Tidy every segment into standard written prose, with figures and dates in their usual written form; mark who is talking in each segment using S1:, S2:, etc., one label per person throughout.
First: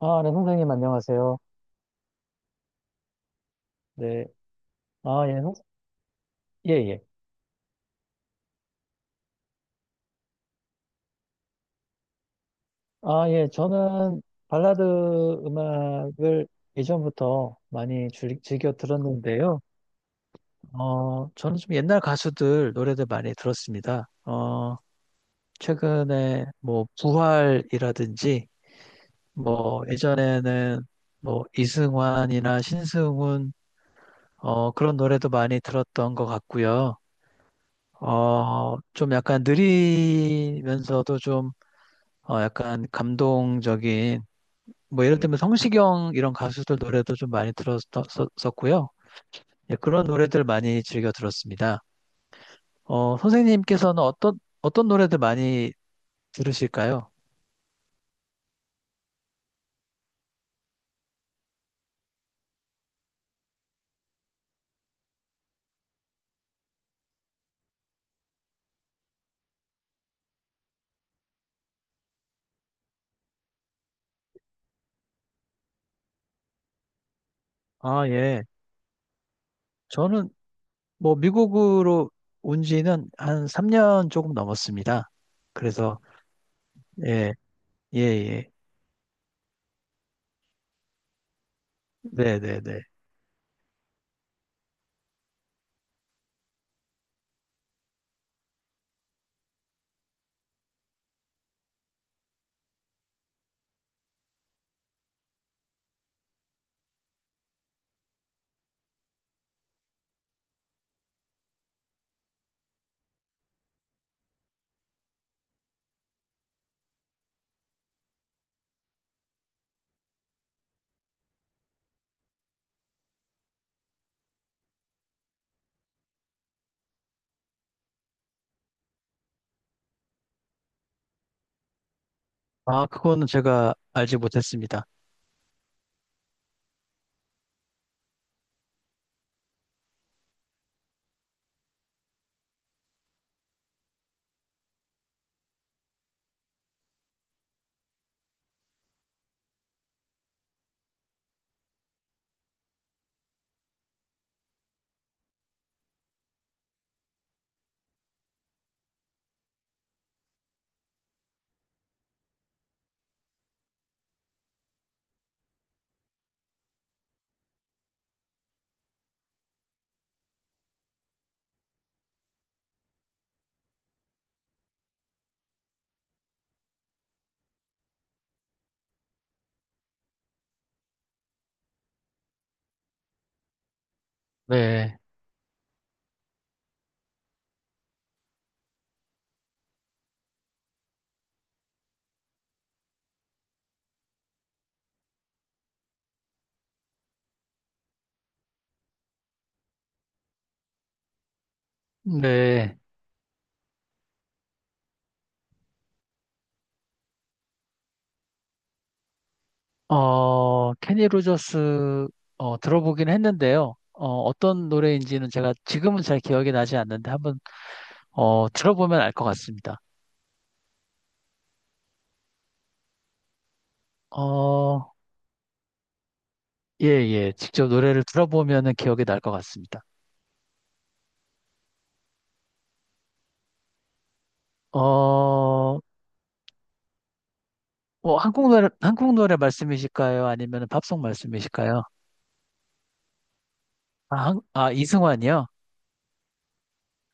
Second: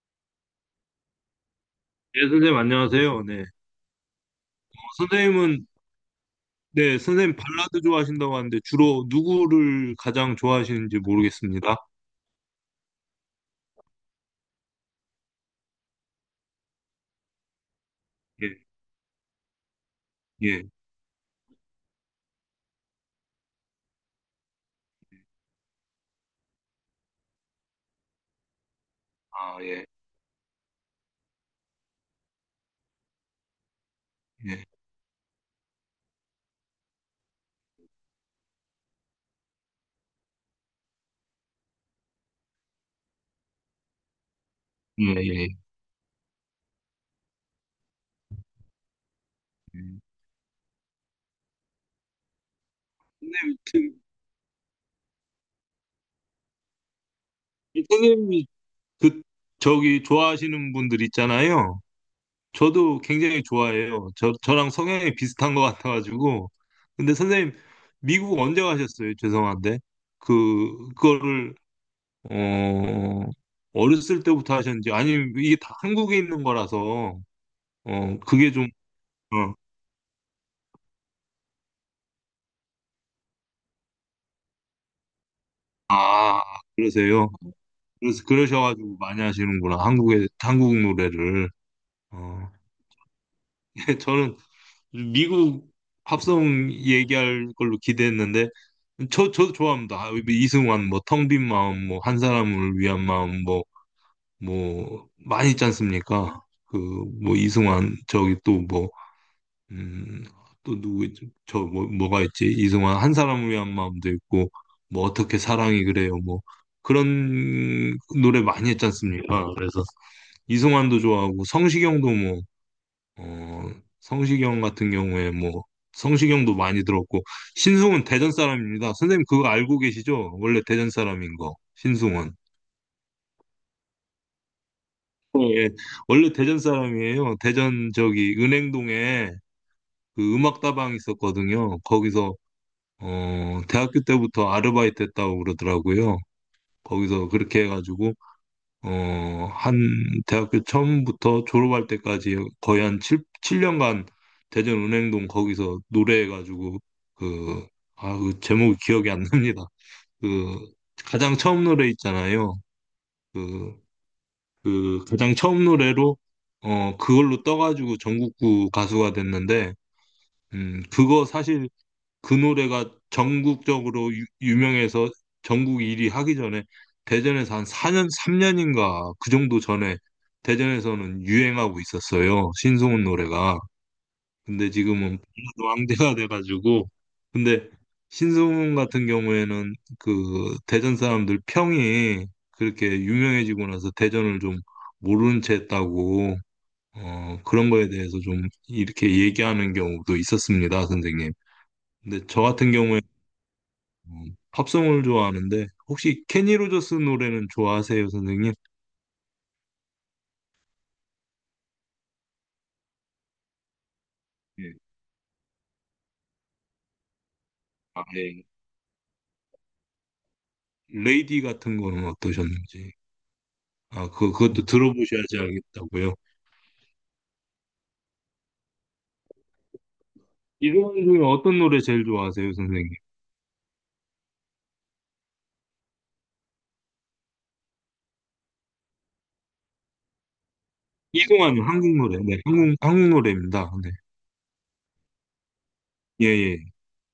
S1: 아, 네, 선생님, 안녕하세요.
S2: 네, 선생님 안녕하세요. 네.
S1: 네. 아, 예, 선-
S2: 선생님은.
S1: 예,
S2: 네,
S1: 예.
S2: 선생님 발라드 좋아하신다고 하는데 주로 누구를 가장 좋아하시는지 모르겠습니다.
S1: 아, 예, 저는 발라드 음악을 예전부터 많이
S2: 예.
S1: 즐겨 들었는데요.
S2: 예.
S1: 저는 좀 옛날 가수들 노래들 많이 들었습니다. 최근에 뭐, 부활이라든지,
S2: 아,
S1: 뭐,
S2: 예.
S1: 예전에는 뭐, 이승환이나 신승훈,
S2: 예.
S1: 그런 노래도 많이 들었던 것 같고요. 어, 좀 약간 느리면서도 좀 약간 감동적인,
S2: 예,
S1: 뭐 예를 들면
S2: 예.
S1: 성시경 이런 가수들 노래도 좀 많이 들었었고요. 예,
S2: 예.
S1: 그런 노래들 많이 즐겨 들었습니다. 어,
S2: 선생님, 그,
S1: 선생님께서는 어떤 노래들 많이 들으실까요?
S2: 선생님이 그 저기 좋아하시는 분들 있잖아요. 저도 굉장히 좋아해요. 저랑 성향이 비슷한 것 같아 가지고. 근데 선생님 미국 언제 가셨어요? 죄송한데. 그 그거를 어, 어렸을 때부터 하셨는지, 아니면 이게 다 한국에 있는 거라서,
S1: 아, 예.
S2: 그게 좀, 어,
S1: 저는 뭐 미국으로 온 지는 한 3년 조금 넘었습니다. 그래서,
S2: 아, 그러세요.
S1: 예, 예,
S2: 그래서
S1: 예.
S2: 그러셔가지고 많이 하시는구나. 한국의, 한국 노래를.
S1: 네,
S2: 어,
S1: 네, 네.
S2: 저는 미국 팝송 얘기할 걸로 기대했는데, 저도 좋아합니다. 아, 뭐 이승환, 뭐, 텅빈 마음, 뭐, 한 사람을 위한 마음, 뭐, 뭐, 많이 있지 않습니까? 그, 뭐, 이승환, 저기 또 뭐, 음, 또 누구 있지? 저 뭐, 뭐가 있지? 이승환 한 사람을 위한 마음도 있고, 뭐 어떻게 사랑이 그래요, 뭐 그런 노래 많이 했지 않습니까? 그래서 이승환도 좋아하고 성시경도 뭐, 어, 성시경 같은 경우에 뭐, 성시경도 많이 들었고. 신승훈 대전 사람입니다. 선생님 그거 알고 계시죠? 원래 대전 사람인 거 신승훈.
S1: 아, 그거는 제가 알지 못했습니다.
S2: 예, 원래 대전 사람이에요. 대전 저기 은행동에 그 음악다방 있었거든요. 거기서 대학교 때부터 아르바이트 했다고 그러더라고요. 거기서 그렇게 해가지고, 어, 한, 대학교 처음부터 졸업할 때까지 거의 한 7, 칠년간 대전은행동 거기서 노래해가지고, 그, 아, 그 제목이 기억이 안 납니다. 그, 가장 처음 노래 있잖아요. 그, 그, 가장 처음 노래로, 그걸로 떠가지고 전국구 가수가 됐는데, 그거 사실 그 노래가 전국적으로 유명해서 전국 1위 하기 전에 대전에서 한 4년, 3년인가 그 정도 전에 대전에서는 유행하고 있었어요. 신승훈 노래가. 근데
S1: 네,
S2: 지금은 발라드 왕대가 돼가지고. 근데 신승훈 같은 경우에는 그 대전 사람들 평이, 그렇게 유명해지고 나서 대전을 좀 모르는 채 했다고, 그런 거에 대해서 좀 이렇게 얘기하는 경우도 있었습니다, 선생님. 근데 저 같은
S1: 네.
S2: 경우에 팝송을 좋아하는데, 혹시 케니 로저스 노래는 좋아하세요, 선생님?
S1: 어, 케니 로저스 들어보긴 했는데요. 어, 떤
S2: 예.
S1: 노래인지는 제가 지금은 잘 기억이 나지 않는데 한번
S2: 아, 예.
S1: 들어보면 알 것 같습니다.
S2: 레이디 같은 거는 어떠셨는지. 아, 그 그것도
S1: 어,
S2: 들어보셔야지 알겠다고요.
S1: 예, 예. 직접 노래를 들어보면은 기억이 날 것 같습니다.
S2: 이동환 중에 어떤 노래 제일 좋아하세요, 선생님?
S1: 어, 뭐 한국 노래 말씀이실까요? 아니면 팝송
S2: 이동환은
S1: 말씀이실까요?
S2: 한국 노래. 네, 한국 노래입니다. 네.
S1: 아, 이승환이요?
S2: 예, 예.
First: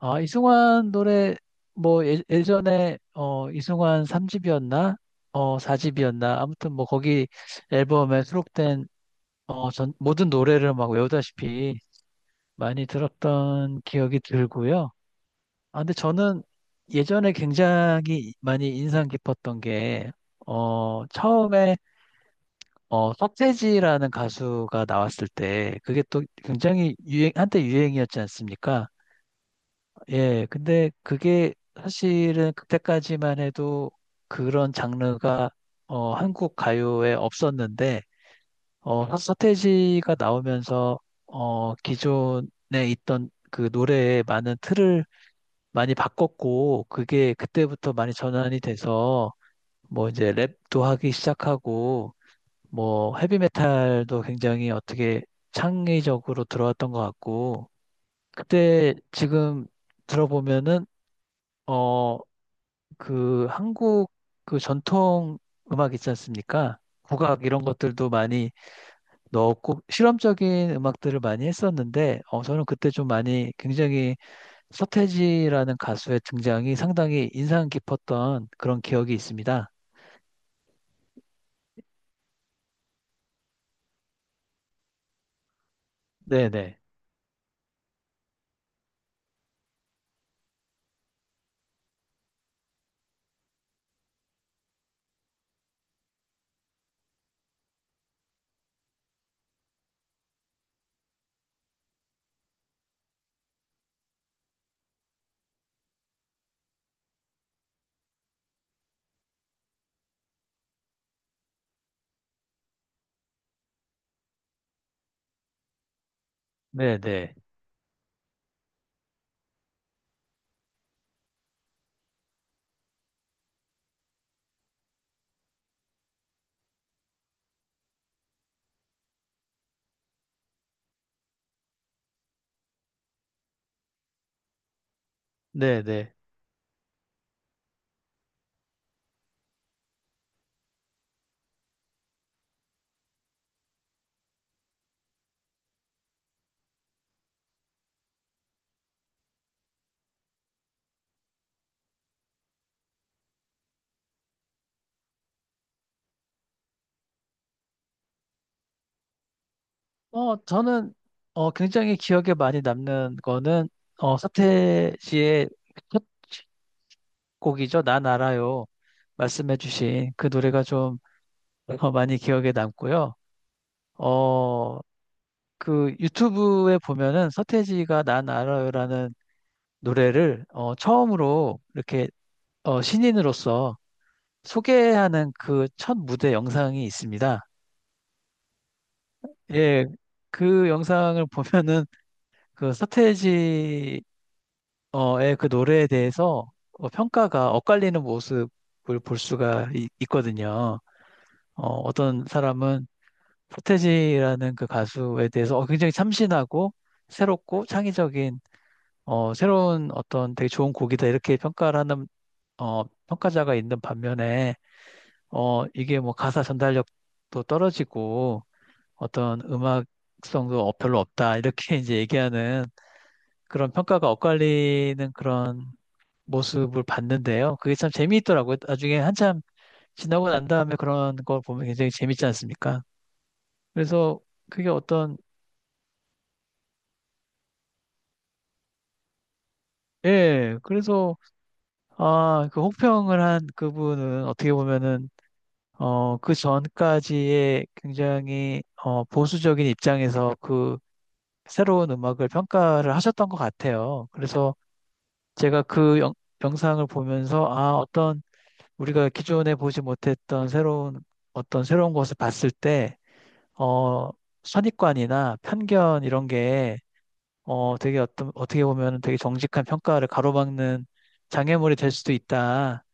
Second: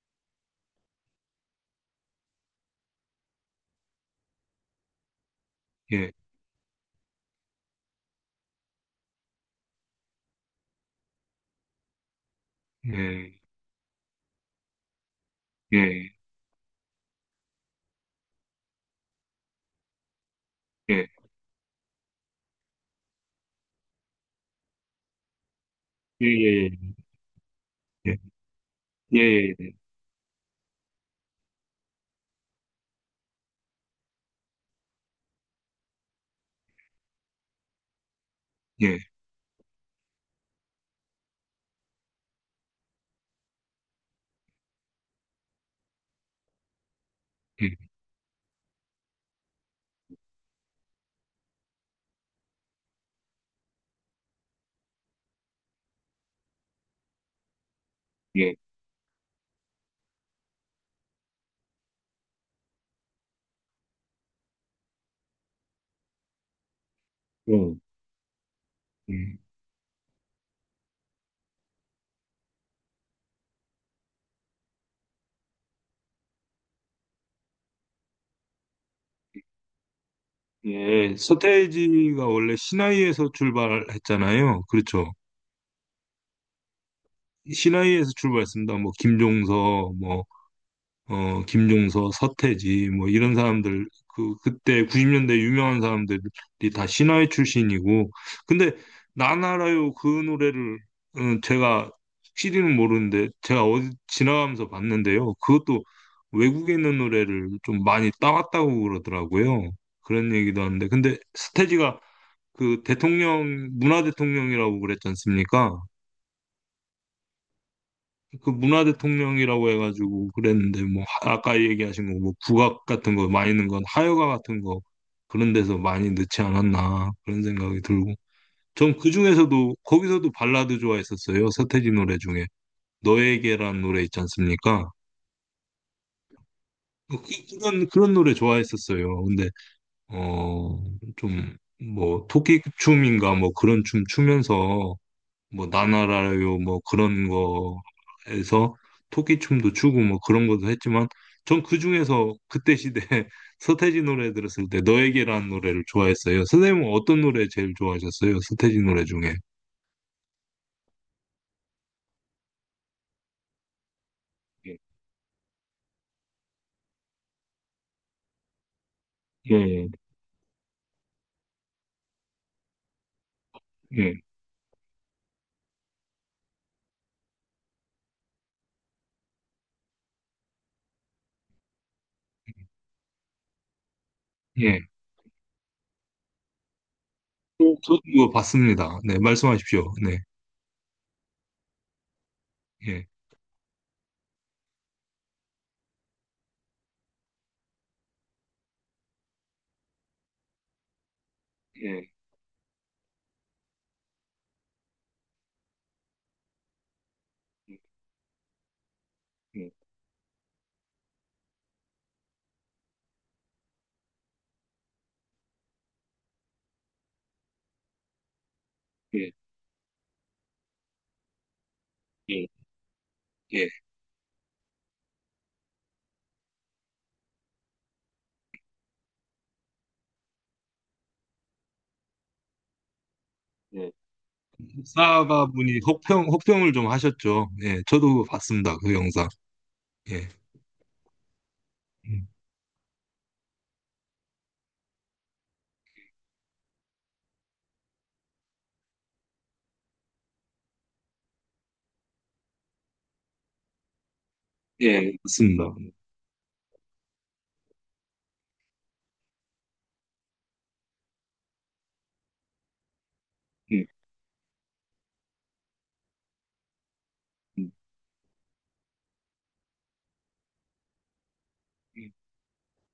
S1: 아, 이승환 노래 뭐 예, 예전에 어, 이승환 3집이었나? 어,
S2: 예.
S1: 4집이었나? 아무튼 뭐 거기 앨범에 수록된 어, 전 모든 노래를 막 외우다시피 많이
S2: 예.
S1: 들었던 기억이 들고요. 아, 근데
S2: 예.
S1: 저는 예전에 굉장히 많이 인상 깊었던 게, 어,
S2: 예.
S1: 처음에, 어, 서태지라는 가수가 나왔을 때, 그게 또
S2: 예. 예.
S1: 굉장히 유행, 한때 유행이었지 않습니까?
S2: 예. 예.
S1: 예, 근데 그게 사실은 그때까지만 해도 그런 장르가, 어, 한국 가요에 없었는데,
S2: 예. 예.
S1: 서태지가 나오면서 어, 기존에 있던 그 노래의 많은 틀을 많이 바꿨고 그게
S2: 예.
S1: 그때부터 많이 전환이 돼서 뭐 이제 랩도 하기 시작하고 뭐 헤비메탈도 굉장히 어떻게 창의적으로 들어왔던 것 같고
S2: 예.
S1: 그때 지금 들어보면은 어, 그 한국 그 전통 음악 있지 않습니까? 국악 이런
S2: 음,
S1: 것들도 많이
S2: 음.
S1: 넣었고 실험적인 음악들을 많이 했었는데 어, 저는 그때 좀 많이 굉장히 서태지라는 가수의 등장이 상당히 인상 깊었던 그런 기억이 있습니다.
S2: 예, 서태지가 원래 신화위에서 출발했잖아요. 그렇죠.
S1: 네네.
S2: 신화위에서 출발했습니다. 뭐 김종서, 뭐, 김종서, 서태지, 뭐 이런 사람들, 그 그때 90년대 유명한 사람들이 다 신화위 출신이고, 근데 나나라요 그 노래를, 제가 실히는 모르는데, 제가 어디 지나가면서 봤는데요. 그것도 외국에 있는 노래를 좀 많이 따왔다고 그러더라고요. 그런 얘기도 하는데, 근데 서태지가 그 대통령, 문화 대통령이라고 그랬지 않습니까?
S1: 네네.
S2: 그 문화 대통령이라고 해가지고 그랬는데, 뭐 아까 얘기하신 거 뭐 국악 같은 거 많이 넣은 건 하여가 같은 거, 그런 데서 많이 넣지 않았나 그런 생각이 들고. 전 그중에서도 거기서도 발라드 좋아했었어요. 서태지 노래 중에 너에게란 노래 있지 않습니까?
S1: 네네.
S2: 그- 그, 그런 그런 노래 좋아했었어요. 근데 어 좀, 뭐 토끼춤인가 뭐 그런 춤 추면서, 뭐 나나라요 뭐 그런 거에서 토끼춤도 추고 뭐 그런 것도 했지만, 전 그중에서 그때 시대 서태지 노래 들었을 때 너에게라는 노래를 좋아했어요. 선생님은 어떤 노래 제일 좋아하셨어요? 서태지 노래 중에.
S1: 어, 저는 어, 굉장히 기억에 많이 남는 거는 어,
S2: 예,
S1: 서태지의 첫 곡이죠. 난 알아요.
S2: 예,
S1: 말씀해주신 그 노래가 좀 어, 많이 기억에 남고요.
S2: 예.
S1: 어, 그 유튜브에 보면은 서태지가 난 알아요라는 노래를 어, 처음으로 이렇게 어, 신인으로서
S2: 예.
S1: 소개하는 그 첫 무대 영상이 있습니다.
S2: 저도 이거 봤습니다. 네,
S1: 예,
S2: 말씀하십시오. 네.
S1: 그 영상을 보면은 그
S2: 예.
S1: 서태지의 그 노래에 대해서 어, 평가가 엇갈리는 모습을 볼 수가 거든요. 어,
S2: 예.
S1: 떤 사람은 서태지라는 그 가수에 대해서 어, 굉장히 참신하고 새롭고
S2: 예.
S1: 창의적인 어, 새로운 어떤 되게 좋은 곡이다 이렇게 평가를 하는 어, 평가자가 있는 반면에 어, 이게 뭐 가사 전달력도 떨어지고
S2: 예.
S1: 어떤 음악성도 어- 별로 없다. 이렇게 이제
S2: 예.
S1: 얘기하는
S2: 예.
S1: 그런 평가가 엇갈리는 그런 모습을 봤는데요. 그게 참 재미있더라고요. 나중에 한참 지나고 난 다음에 그런 걸 보면 굉장히 재밌지 않습니까?
S2: 예.
S1: 그래서 그게 어떤,
S2: 사가분이 혹평을 좀 하셨죠. 예. 저도 봤습니다. 그 영상. 예.
S1: 예, 그래서
S2: 음,
S1: 아, 그 혹평을 한 그분은 어떻게 보면은 어, 그 전까지의 굉장히 어, 보수적인 입장에서 그 새로운 음악을 평가를 하셨던 것 같아요. 그래서
S2: 습니
S1: 제가
S2: 다
S1: 영상을 보면서 아, 어떤 우리가 기존에 보지 못했던 새로운 어떤 새로운 것을 봤을 때
S2: 예.
S1: 어, 선입관이나 편견 이런 게 어, 되게 어떤 어떻게 보면 되게 정직한 평가를 가로막는 장애물이 될 수도
S2: 음.
S1: 있다.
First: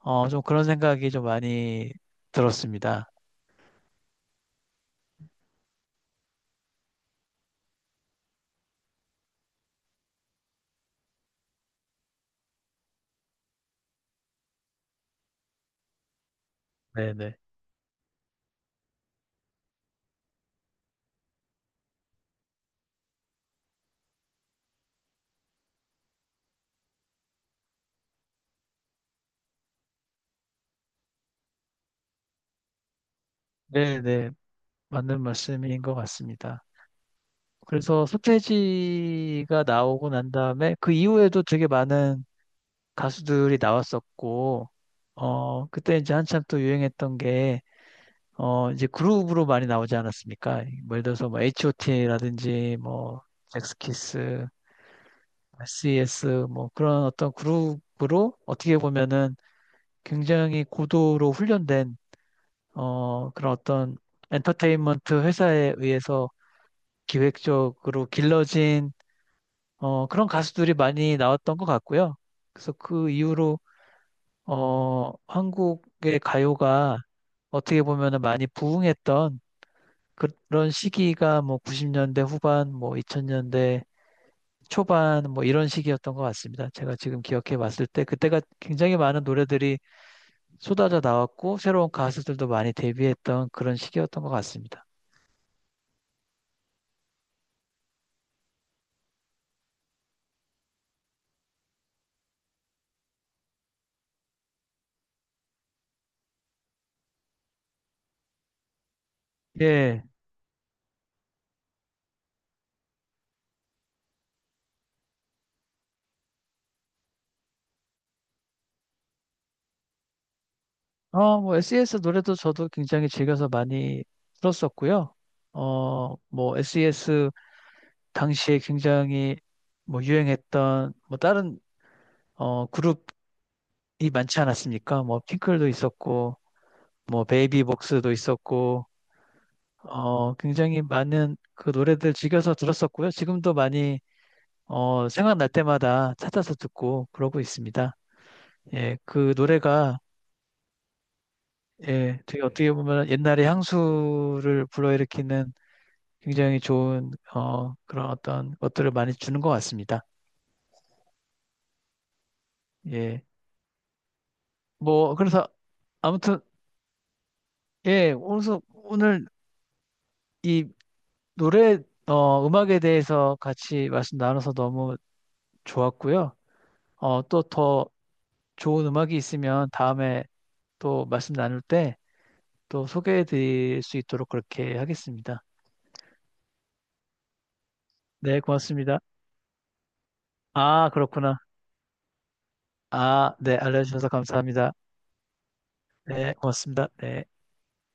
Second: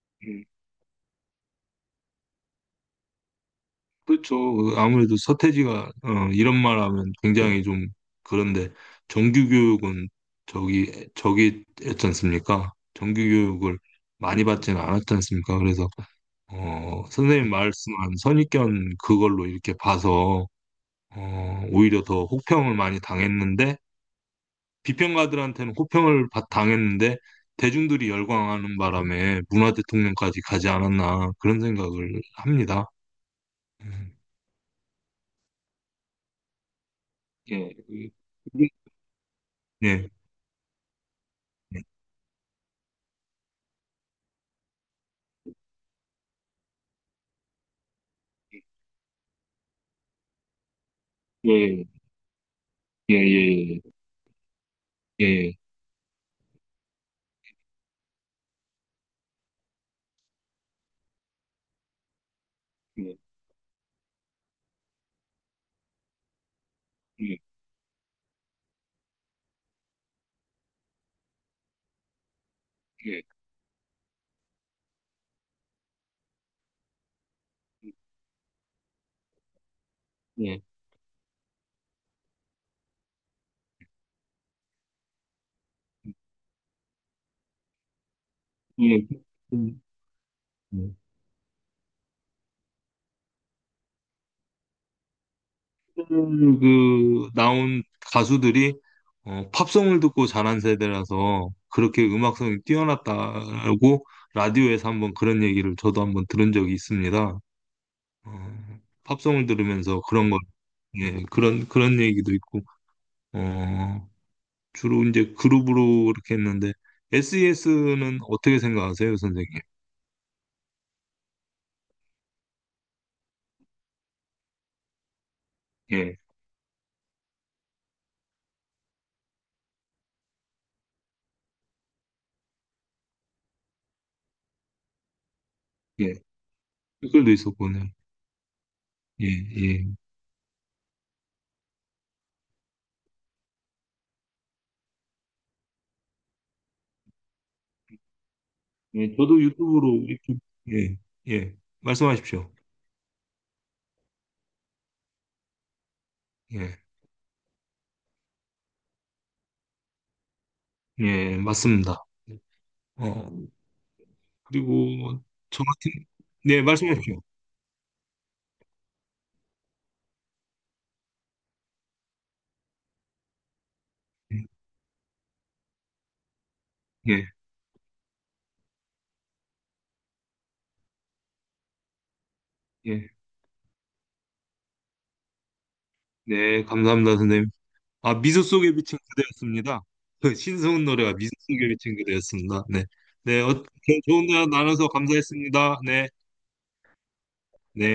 S1: 어, 좀
S2: 음,
S1: 그런 생각이 좀 많이 들었습니다.
S2: 그렇죠. 그 아무래도 서태지가 이런 말 하면 굉장히 좀 그런데, 정규 교육은 저기 저기 했지 않습니까? 정규 교육을 많이 받지는 않았지 않습니까? 그래서
S1: 네네.
S2: 선생님 말씀한 선입견 그걸로 이렇게 봐서 오히려 더 혹평을 많이 당했는데, 비평가들한테는 혹평을 당했는데, 대중들이 열광하는 바람에 문화 대통령까지 가지 않았나 그런 생각을 합니다. 음.
S1: 네네. 맞는 말씀인 것 같습니다.
S2: 예,
S1: 그래서
S2: 그게-
S1: 서태지가 나오고
S2: 네,
S1: 난 다음에 그 이후에도 되게 많은 가수들이 나왔었고, 어, 그때 이제 한참 또 유행했던 게, 어, 이제 그룹으로 많이 나오지 않았습니까? 뭐 예를 들어서 뭐
S2: 예, 예,
S1: H.O.T.라든지
S2: 예,
S1: 뭐
S2: 예,
S1: 잭스키스,
S2: 예,
S1: SES 뭐 그런 어떤 그룹으로 어떻게 보면은 굉장히 고도로 훈련된,
S2: 예,
S1: 어, 그런 어떤 엔터테인먼트 회사에 의해서
S2: 예,
S1: 기획적으로 길러진 어, 그런 가수들이 많이 나왔던 것 같고요. 그래서 그
S2: 예,
S1: 이후로 어, 한국의 가요가 어떻게 보면 많이 부흥했던
S2: 예,
S1: 그런 시기가 뭐 90년대 후반, 뭐 2000년대 초반 뭐 이런 시기였던 것 같습니다. 제가 지금 기억해 봤을 때 그때가 굉장히
S2: 예, 예.
S1: 많은 노래들이
S2: 음, 음.
S1: 쏟아져 나왔고 새로운 가수들도 많이 데뷔했던 그런 시기였던 것 같습니다.
S2: 그 나온 가수들이 팝송을 듣고 자란 세대라서 그렇게 음악성이 뛰어났다고, 라디오에서 한번 그런 얘기를 저도 한번 들은 적이 있습니다. 어, 팝송을 들으면서
S1: 예.
S2: 그런 걸. 예, 그런 그런 얘기도 있고, 어, 주로 이제 그룹으로 이렇게 했는데, SES는 어떻게 생각하세요, 선생님?
S1: 어, 뭐 SES 노래도 저도 굉장히 즐겨서 많이 들었었고요. 어,
S2: 예,
S1: 뭐 SES 당시에 굉장히 뭐 유행했던 뭐 다른 어 그룹이 많지 않았습니까? 뭐 핑클도
S2: 예.
S1: 있었고 뭐
S2: 댓글도 있었군요.
S1: 베이비복스도 있었고
S2: 예, 예.
S1: 어 굉장히 많은 그 노래들 즐겨서 들었었고요. 지금도 많이 어 생각날 때마다 찾아서 듣고 그러고 있습니다. 예,
S2: 예,
S1: 그
S2: 저도
S1: 노래가
S2: 유튜브로 이렇게. 예, 예.
S1: 예, 되게
S2: 말씀하십시오.
S1: 어떻게 보면 옛날의 향수를 불러일으키는 굉장히
S2: 예,
S1: 좋은 어 그런 어떤 것들을 많이 주는 것 같습니다.
S2: 예, 맞습니다.
S1: 예.
S2: 어,
S1: 뭐
S2: 그리고
S1: 그래서
S2: 저 같은.
S1: 아무튼
S2: 네, 말씀하십시오.
S1: 예, 오늘 이 노래, 어, 음악에 대해서 같이 말씀 나눠서 너무 좋았고요.
S2: 예,
S1: 어, 또 더 좋은 음악이 있으면 다음에 또 말씀 나눌 때 또
S2: 예.
S1: 소개해 드릴 수 있도록 그렇게 하겠습니다.
S2: 네, 감사합니다, 선생님. 아,
S1: 네,
S2: 미소 속에
S1: 고맙습니다.
S2: 비친 그대였습니다. 그 신승훈
S1: 아,
S2: 노래가 미소
S1: 그렇구나.
S2: 속에 비친 그대였습니다. 네.
S1: 아,
S2: 네,
S1: 네, 알려주셔서
S2: 좋은 대화
S1: 감사합니다.
S2: 나눠서 감사했습니다. 네,
S1: 네, 고맙습니다. 네.
S2: 네.